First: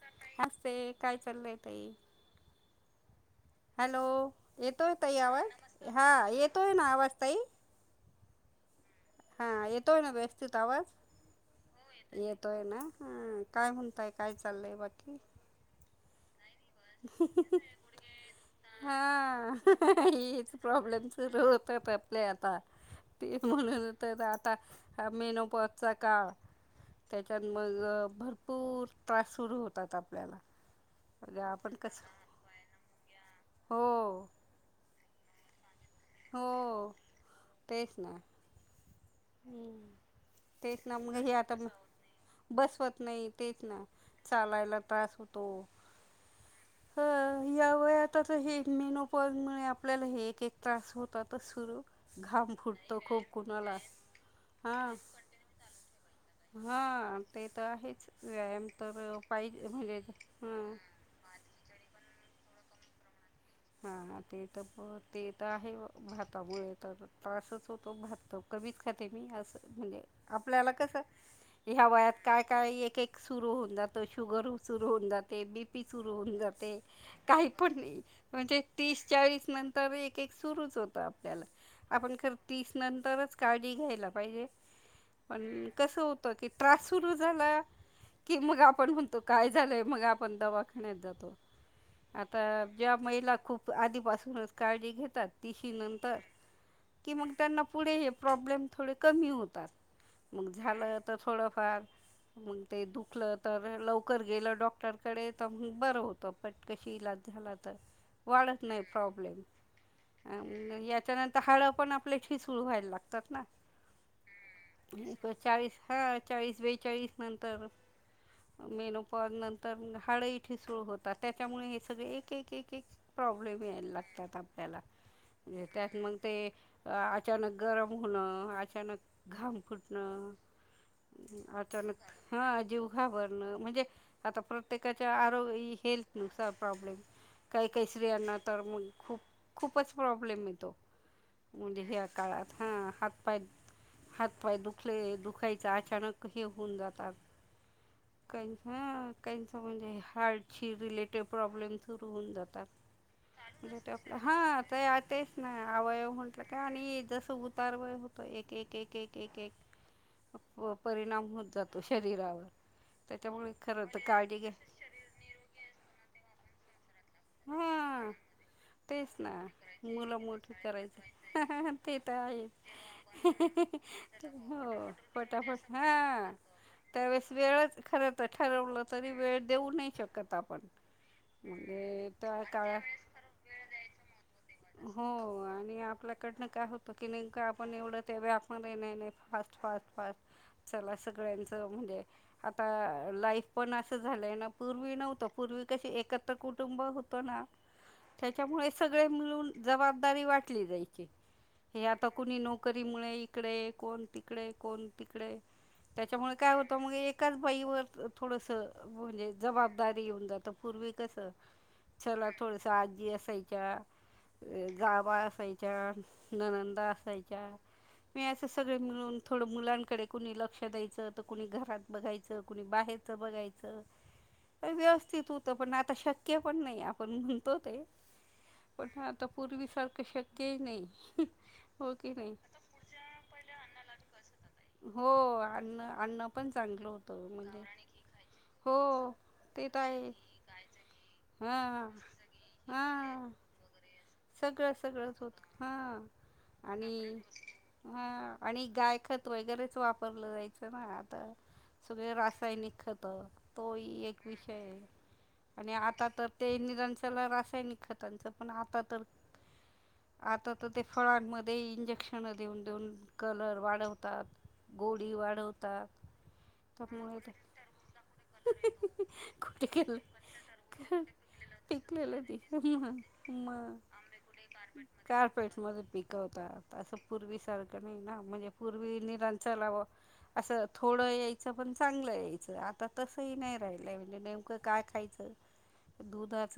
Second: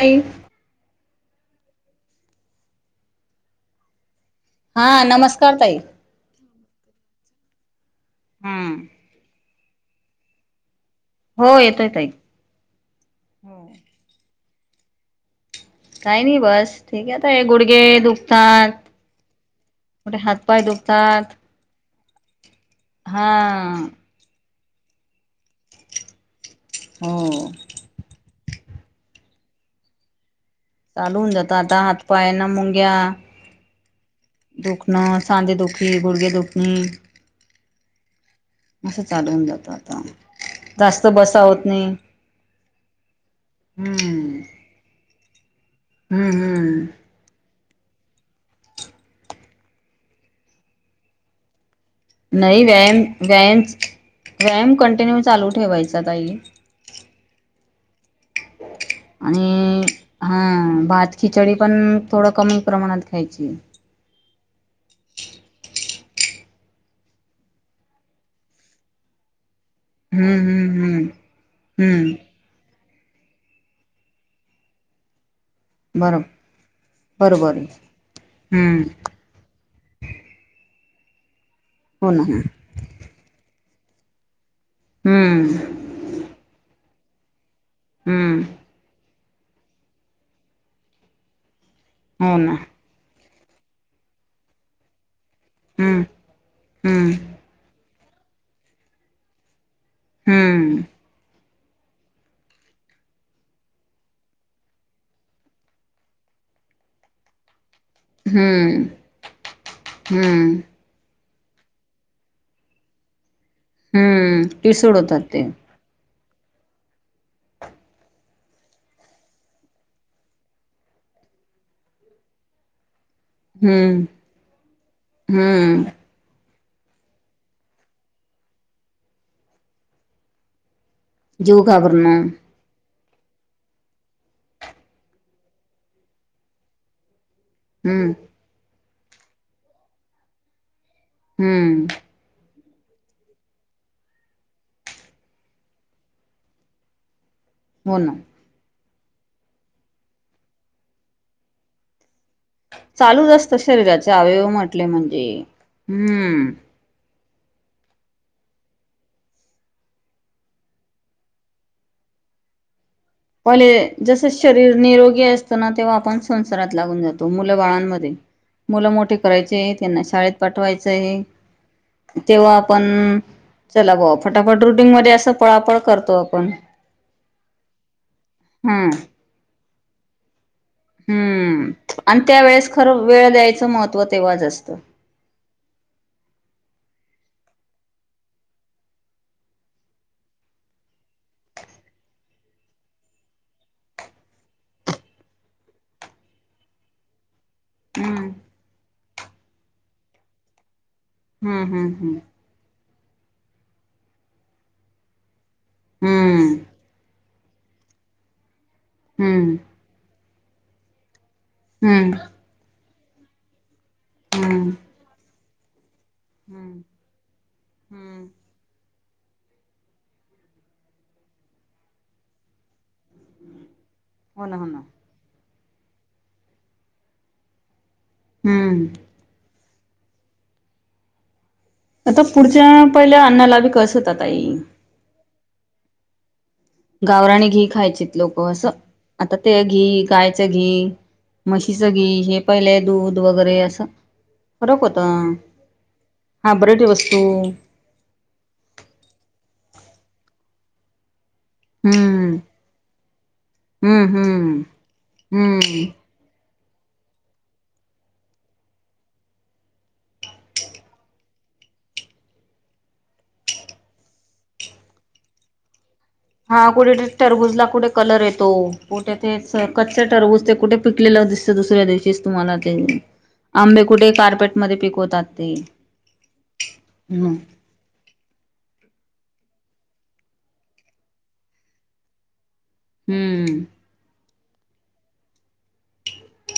ताई मस्त हे काय चालय ताई हॅलो हा येतोय ताई नमस्कार ताई. आवाज हा येतोय ना आवाज ताई हम्म हा येेतोय ना व्यवस्थित आवाज हो येतोय ताई. येतोय ना हा काय म्हणताय काय चाललय बाकी काही नाही बस ठीक आहे ताई गुडघे दुखतात हा हहह कुठे हेच हातपाय प्रॉब्लेम च दुखतात. सुरू होत हा [inaudible] हो [unintelligible] पूर त्रास सुरू होतात आपल्याला चालू हुन म्हणजे जात आपण आता हात कसं पायांना मुंग्या हो दुखणं सांदे दुखी, गुडघे दुखी, हो तेच ना असं चालून जातं आता तेच ना जास्त मग हे बसावत आता नाही हम्म [inaudible] हम्म हम्म ह या वयातच हे मेनोपत मुळे आपल्याला हे एक एक त्रास होतातच सुरू घाम नाही व्यायाम फुटतो खूप व्यायाम कुणालास व्यायाम कंटिन्यूव चालू ठेवायचा ताई आ हेच आणि हा हां भात खिचडी पण थोडं कमी प्रमाणात खायची [unintelligible] [inaudible] म्हणजे हम्म आपल्याला हम्म कस हम्म ह्या वयात हम्म काय काय एक एक सुरु हुन जातो शुगर सुरु हुन जाते ते बीपी सुरू बरो होऊन जाते काही बरोबर आहे. पण अन ते हम्म तीस चाळीस नंतर एक एक सुरूच होतं आपल्याला हो आपण ना खर तीस नंतरच काळजी घ्यायला पाहिजे हम्म पण कस होत कि त्रास सुरू झाला कि हम्म मग आपण म त काय झालय मग आपण दवाखण्यात जातो हो ना आता ज्या महिला खूप आधीपासूनच काळजी घेतात तिशी हम्म नंतर हम्म कि मग त्यांना पुढे हे प्रॉब्लेम थोडे कमी होतात मग हम्म झालं तर थोडंफार मग ते दुखलं तर लवकर गेलं डॉक्टरकडे तर मग बरं होतं पटकशी इलाज झाला. वाढत नाही हम्म प्रॉब्लेम हम्म अम्म यांच्यांनतर हाड पण आपली ठिसूळ व्हायला लागतात ना. हम्म ठिसूळ होतात एक ते. चाळीस हा चाळीस बेचाळीस नंतर मेनोपाज नंतर हाड ही ठिसूळ होतात. त्याच्यामुळे हे सगळे एक एक एक एक प्रॉब्लेम या हम्म लागतात आपल्याला. हम्म त्यात मग ते, अ अचानक गरम होणं, अचानक घाम फुटणं जीव अचानक घाबरणं हा जेव घाबरण म्हणजे आता प्रत्येकाच्या आरोग हेल्थ नुसार प्रॉब्लेम काही काही हम्म स्रियांना तर मग खूपच प्रॉब्लेम येतो. हम्म मुदह काळात हा हात पाय हात पाय दुखले दुखायचे अचानक हे होऊन जातात. हो ना म्हणजे हार्ट ची रिलेटेड प्रॉब्लेम रहून जातात. चालूच असतं ऑफ शरीराचे अवयव हा ते म्हटले म्हणजे आताच ना अवयव म्हटलं हम्म का आणि जस उतारवा होत एक एक एक एक एक एक परिणाम होत जातो शरीरावर. त्याच्यामुळे पले खरं तर जस काळजी घ्या शरीर निरोगी असतना तेव्हा आपण संसारात लागून जातो. तो मुलं हा बाळांमध्ये, मुलं तेच मोठे ना करायचे आहे. त्यांना मुलं शाळेत मोठी पाठवायचं आहे. करायचं ते तर तेव्हा आहेच आपण चला बुवा फटाफट हो रुटिंग मध्ये असं पटापट पळापळ करतो हा आपण. त्यावेळेस वेळच खर तर ठरवलं हम्म तरी वेळ देऊ नाही शकत आपण. हम्म आणि का त्या वेळेस खरं वेळ द्यायचं महत्त्व तेव्हाच असतं हो आणि आपल्याकडनं काय होत की नाही का आपण एवढं तेव आपण ये नाही फास्ट फास्ट फास्ट चला सगळ्यांचं म्हणजे, आता लाईफ पण असं झालंय ना पूर्वी नव्हतं पूर्वी कशी एकत्र कुटुंब हम्म त्याच्यामुळे सगळे मिळून जबाबदारी वाटली जाई. हे आता हम्म कुणी नोकरी मुळे इकडे कोण तिकडे कोण तिकडे त्याच्यामुळे काय हम्म होतं मग एकाच बाईवर थोडसं, म्हणजे हम्म जबाबदारी होऊन जातं. पूर्वी कसं हम्म हम्म चला थोडस आजी असायच्या, हम्म गाबा असायच्या हम्म ननंदा असायच्या मी हम्म असे सगळे मिळून थोडं मुलांकडे कुणी लक्ष द्यायचं तर कुणी घरात बघायचं कुणी बाहेर बघायच हो ना हो ना व्यवस्थित होत पण आता शक्य पण नाही आपण म्हणतो ते हम्म पण आता पूर्वी सारखं शक्यही नाही. हो की आता नाही पुढच्या पहिल्या अन्नाला बी कस होतात आई अन अन गावराणी घी खायचीत लोक असं हो आता ते घी गायचं घी हा हा म्हशीचं हे पहिलेय दूध वगैरे असं सगळं फरक होता सगळंच होत हा हायब्रेड वस्तू आणि ह आणि गाय खत वगैरे वापरलं जायचं ना [unintelligible] सगळे हम्म रासायनिक खत तोही हम्म एक विषय हम्म आहे. आणि हम्म आता तर ते निरांशला रासायनिक खतांच पण आता तर आता तर ते फळांमध्ये इंजेक्शन देऊन देऊन कलर वाढवतात. गोडी वाढवतात. हा कुठे त्यामुळे ते टरबूज ला कुठे कलर येतो कुठे ते कुठे गेलं कच्चे टरबूज ते कुठे पिकले त दुसरे दिवशी तुम्हाला ते आंबे कुठे कार पे कारपेट मध्ये पिकवतात. असं हम्म पूर्वी सारखं नाही ना म्हणजे पूर्वी निरंतर चलाव असं थोडं यायचं पण चांगलं. आता तस ह नाही हम्म राहिलय म्हणजे नेमकं काय खायचं [inaudible]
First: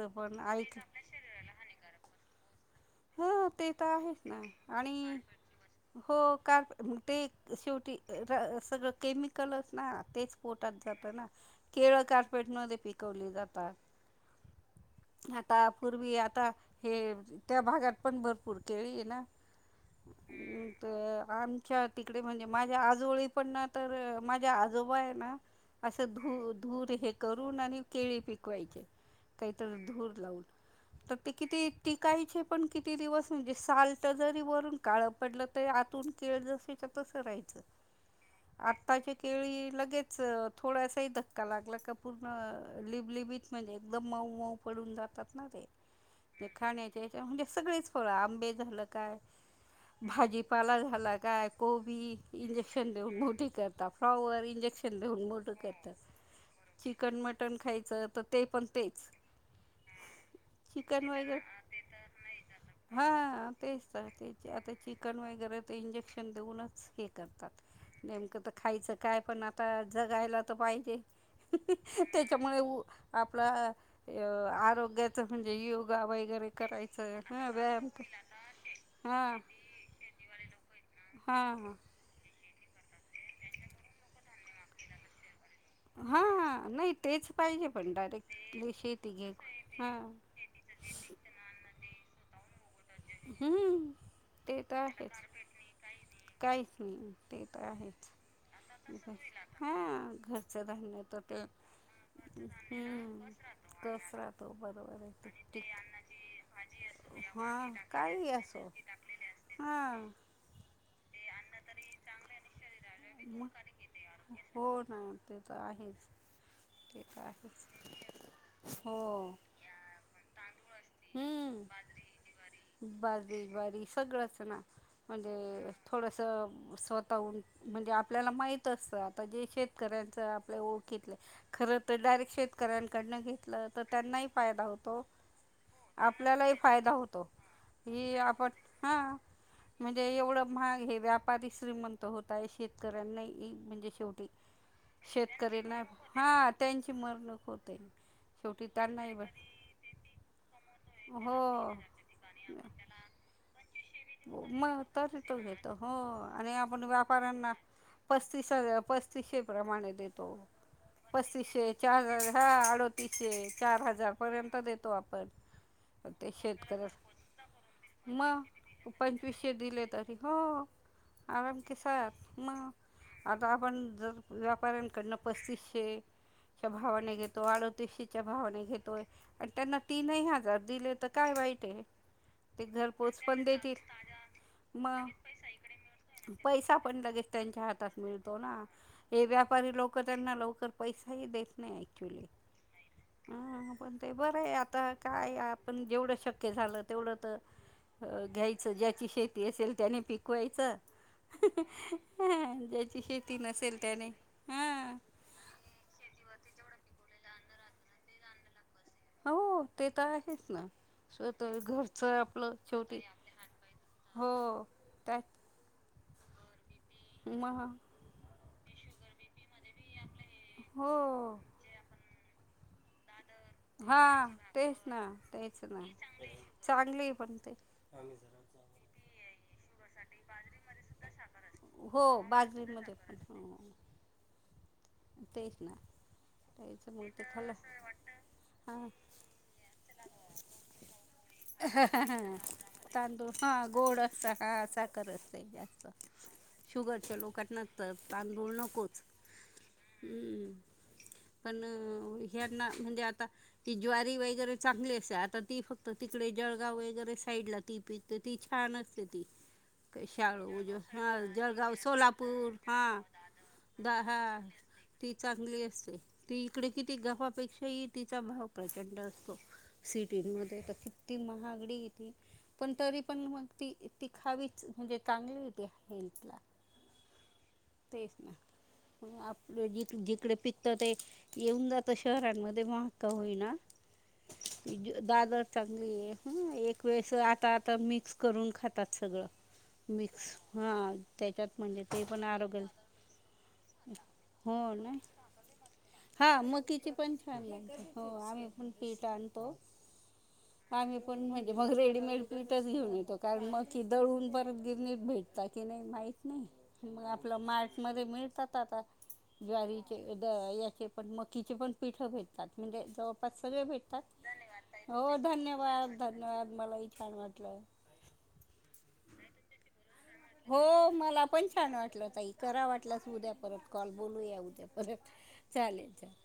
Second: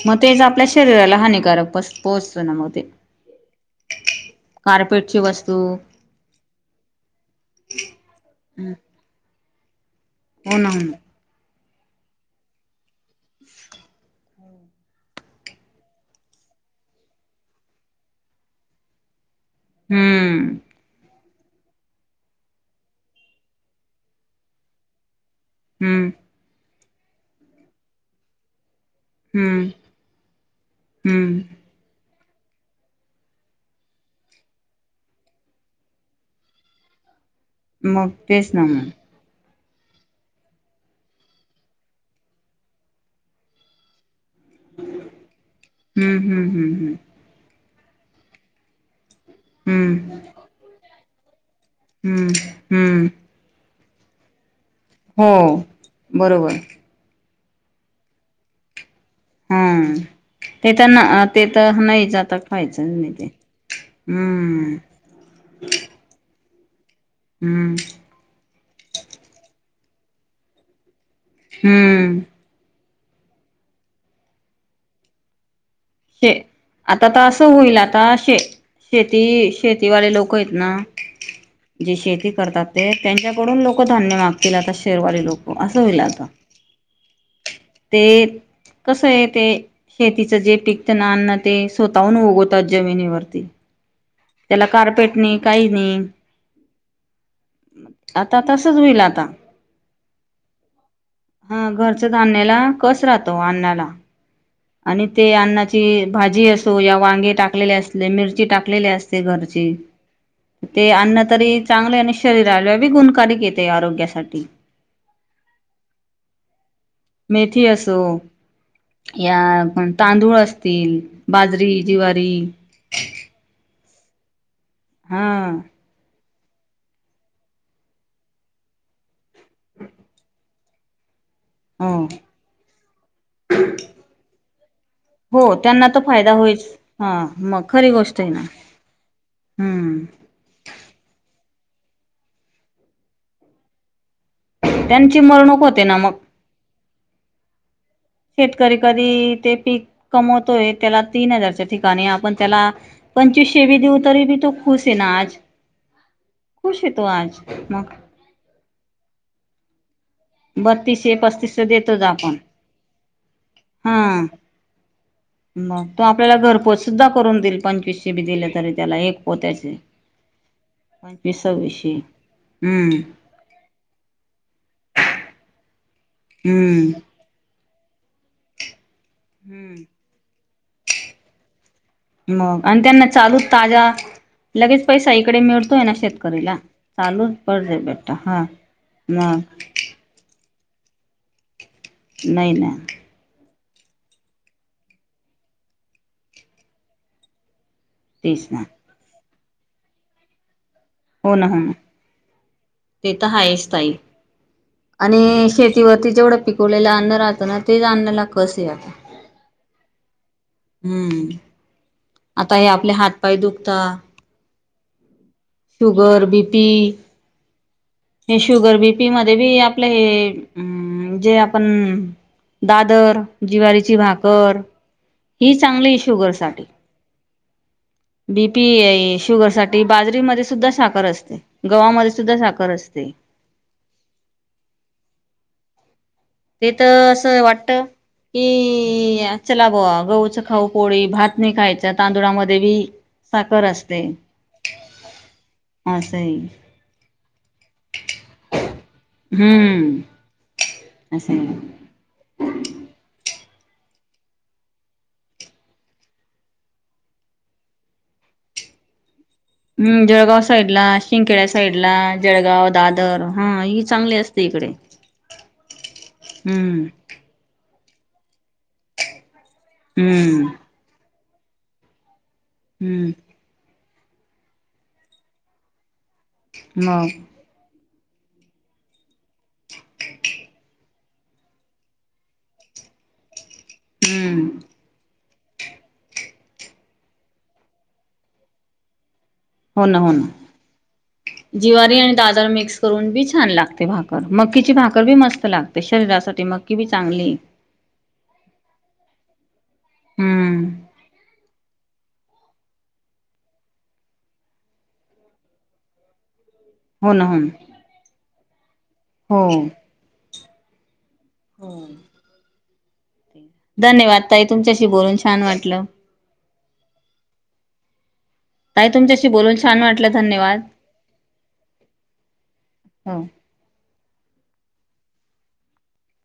मग ते पण ज आपल्या ऐक शरीराला हानिकारक पोहोचतो ना मग ते हा ते तर आहेच ना आणि कार्पेटची वस्तू हो ते शेवटी सगळ कलस ना तेच हो ना पोटात हो जात ना केरळ कार्पेट मध्ये पिकवली जातात आता पूर्वी आता हे. त्या भागात पण भरपूर केळी आहे ना हम्म तर- आमच्या तिकडे म्हणजे माझ्या आजोळी पण ना तर माझ्या आजोबा आहे ना.. असं हम्म धू धूर हे करून आणि केळी पिकवायचे काहीत हम्म धूर लावून तर ते हम्म किती टीकाय पण किती दिवस म्हणजे साल्ट जरी वरून काळ पडलं तरी आतून केळ जसे तस राहा मगग तेस मग लगेच थोडासाही धक्का लागला का पूर्ण लिबलिबीत म्हणजे एकदम मऊ पडून जातात ना ते हम्म हम्म खाण्या हम्म म्हणजे सगळेच फळ आंबे झालं काय हम्म भाजीपाला झाला काय हम्म हम्म फ्लाओवर इंजेक्शन देऊन हो मोकेत बरोबर चिकन मट मटण खायचं तर ते पण तेच हम्म ते तर ते तर नाही जात खायचंच हा तेच तर ते आता चिकन वगैरे ते इंजेक्शन देऊनच हे करतात हम्म नेमकं तर खायचं काय पण आता जगायला तर पाहिजे हम्म त्याच्यामुळे आपला आरोग्याच म्हणजे योग ा शे वगैरे आता करायचं तर हां असं होईल व्यायाम आता शे शेती हां शेतीवाले लोक आहेत ना- हां हां जे शेती करतात ते त्यांच्याकडून लोक धान्य मागतील आता शेरवाले लोक असं होईल हा आता हा नाही तेच पाहिजे पण ते डायरेक्ट कसं शेती आहे घेत ते हा शेतीचं जे पिकत नानना ते स्वतःहून उगवतात जमिनीवरती हम्म ते त्याला तर आहेच कारपेट नाही काही नाही काहीच नाही ते तर आहे आता तसच होईल आता ह घरचं धान्य तो ते हा घरचं धान्याला कस हम् राहतो अन्नाला कस राहतो बरोबर आणि आहे ते अन्नाची भाजी असो या ठीक वांगे हा टाकलेले असो काही मिरची असो टाकलेली असते घरची हा ते अन्न तरी चांगले आणि शरीराला गुणकारिक मग येते आरोग्यासाठी ह मेथी असो हो या तांदूळ असतील बाजरी जीवारी बाजरी बारी सगळंच ना हा म्हणजे थोडस स्वतःहून म्हणजे आपल्याला माहित असत आता जे शेतकऱ्यांच आपल्या ओळखितले- खर तर हो डायरेक्ट शेतकऱ्यांकडनं घेतलं तर त्यांनाही फायदा होतो हो त्यांना तर फायदा आपल्यालाही होईच फायदा हा होतो मग खरी ही गोष्ट आहे ना आपण हां हम्म म्हणजे एवढं महाग हे व्यापारी श्रीमंत होताय शेतकऱ्यांना म्हणजे शेवटी त्यांची मरणूक शेतकऱरीना होते ना मग हा त्यांची मरणक होत शेतकरी कधी ते पीक कमवतोय त्याला तीन हजारच्या हो ठिकाणी आपण त्याला- पंचवीसेवी देऊ- तरी बी तो खुश मग आहे ना तरी तो आज घेत हो आणि खुश आपण आहे तो आज व्यापाऱ्यांना मग पस्तीस पस्तीसशे प्रमा द बत्तीस हे पस्तीस देतोच हजार आपण हा अडतीसशे चार हा हजार पर्यंत देतो आपण ते शेतकऱ्या पं कशे ब दि मग पंचवीसशे दिले तरी, हो,, पंचवीस आराम सव्वीसशे केसात मग,, हम्म आता आपण जर व्यापाऱ्यांकडनंऽऽ पस्तीसशेच्या हम्म भावाने घेतो, अडोतीसशेच्या भावाने घेतो आणि त्यांना हम्म तीनही हजार दिले तर काय वाईट आहे, ते घर पोहचऽ तलू ताजा, लगेच पैसा इकडे मिळतोय ना शेतकरीला,, पैसा पण लगेच चालूच त्यांच्या पडज हातात बेटा मिळतो हा, ना हे मऽऽ व्यापारी लोकं त्यांना लवकर पैसाही देत नाही ऍक्च्युली, नाही ना पण ते बरं आहे, आता काय आपण जेवढं शक्य झालं तेवढं तरऽऽ अ तेच ना घ्यायचं ज्याची शेती असेल त्याने पिकवायचं, ह हो ना हो ना ज्याची ते तर शेती हायच नसेल त्याने, हां, ती जेवढं पिकवलेलं अन्न राहतं ना तेच अन्नाला कस आहे आता ऽऽ हो, ते तर आहेच ना, हम्म स् तर घरच आता आपलं हे आपले शेवटीऽऽ हातपाय दुखता हो, त्याचऽ शुगर, बीपी हे शुगर बीपी मध्ये बीऽ आपलं हे, अ, हो जे आपण, दादरऽऽ हा, तेच ना, ही तेच ना, चांगली शुगर चांगली पण तेऽऽ पी, शुगर साठी बाजरीमध्ये सुधाऽऽ सुद्धा साखर असते, हो गवामध्ये सुद्धा साखर बाजरीमध्ये असते,, पण हो तेच ना,, ते त्याचं मग तर ते असं खाल्लं वाटतऽऽ हां कि चला बूआ, गऊच खाऊ पोळी, भात नाही खायच, तांदुळामध्ये बीऽऽ हा, गोड असत, हा साखर असते, जास्तऽ असंय शुगरच्या लोकांना तर तांदूळ नकोच,, हम्म, हम्म, असं पण ह्याना, म्हणजे आताऽऽ ती ज्वारी वगैरे चांगली असते, आता ती फक्त तिकडे जळगाव वगैरे साईड ला, ती पिकते ती छानऽऽ छानच ते ती क हम्म जळगाव साईड शाळुज, ला हा शिंकेड्या जळगाव, साईड ला सोलापूर जळगाव हा, दादर हा ही चांगली दहाऽऽ असते इकडे ती चांगली असते, ती इकडे हम्म किती गवापेक्षाही तिचा भावऽऽ प्रचंड असतो, हम्म सिटीमध्ये त किती महागडी येती. पण तरी हम्म पण मग त ती खावीच, म्हणजे चांगली हो हेल्थ ला. म. तेच ना. आपलं जिक जिकडे पिकतं ते येऊन जात शहरांमध्ये महाग का होईना, हम्म दाळदर चांगलीये ह, एक वेळेस आता, आता मिक्स करून खातात सगळं. मिक्स, हं. जिवारी आणि दाळदार मिक्स करून बी छान लागते. भाकर, मग हो ना, हा म मक्की बी तची पण चांगली छान लागते, हो आम्ही पण पीठ आणतो. हम्म आम्ही पण म्हणजे मग रेडीमेड पीठच घेऊन येतो, कारण मग की दळून परत गिरणीत भेटता की नाही, माहीत नाही. हो ना आपलं हो मार्टमध्ये मिळतात आता, हो ज्वारीचे द याचे पण मकीचे पण पीठं भेटतात, म्हणजे जवळपास सगळे भेटतात. धन्यवाद ताई तुमच्याशी बोलून हो, छान वाटलं धन्यवाद, धन्यवाद, मलाही छान वाटलं. ताई तुमच्याशी बोलून छान वाटलं धन्यवाद हो, मला पण छान वाटलं ताई, करा वाटलंच हो उद्या परत कॉल. बोलुया उद्या, आ चालेल चालेल.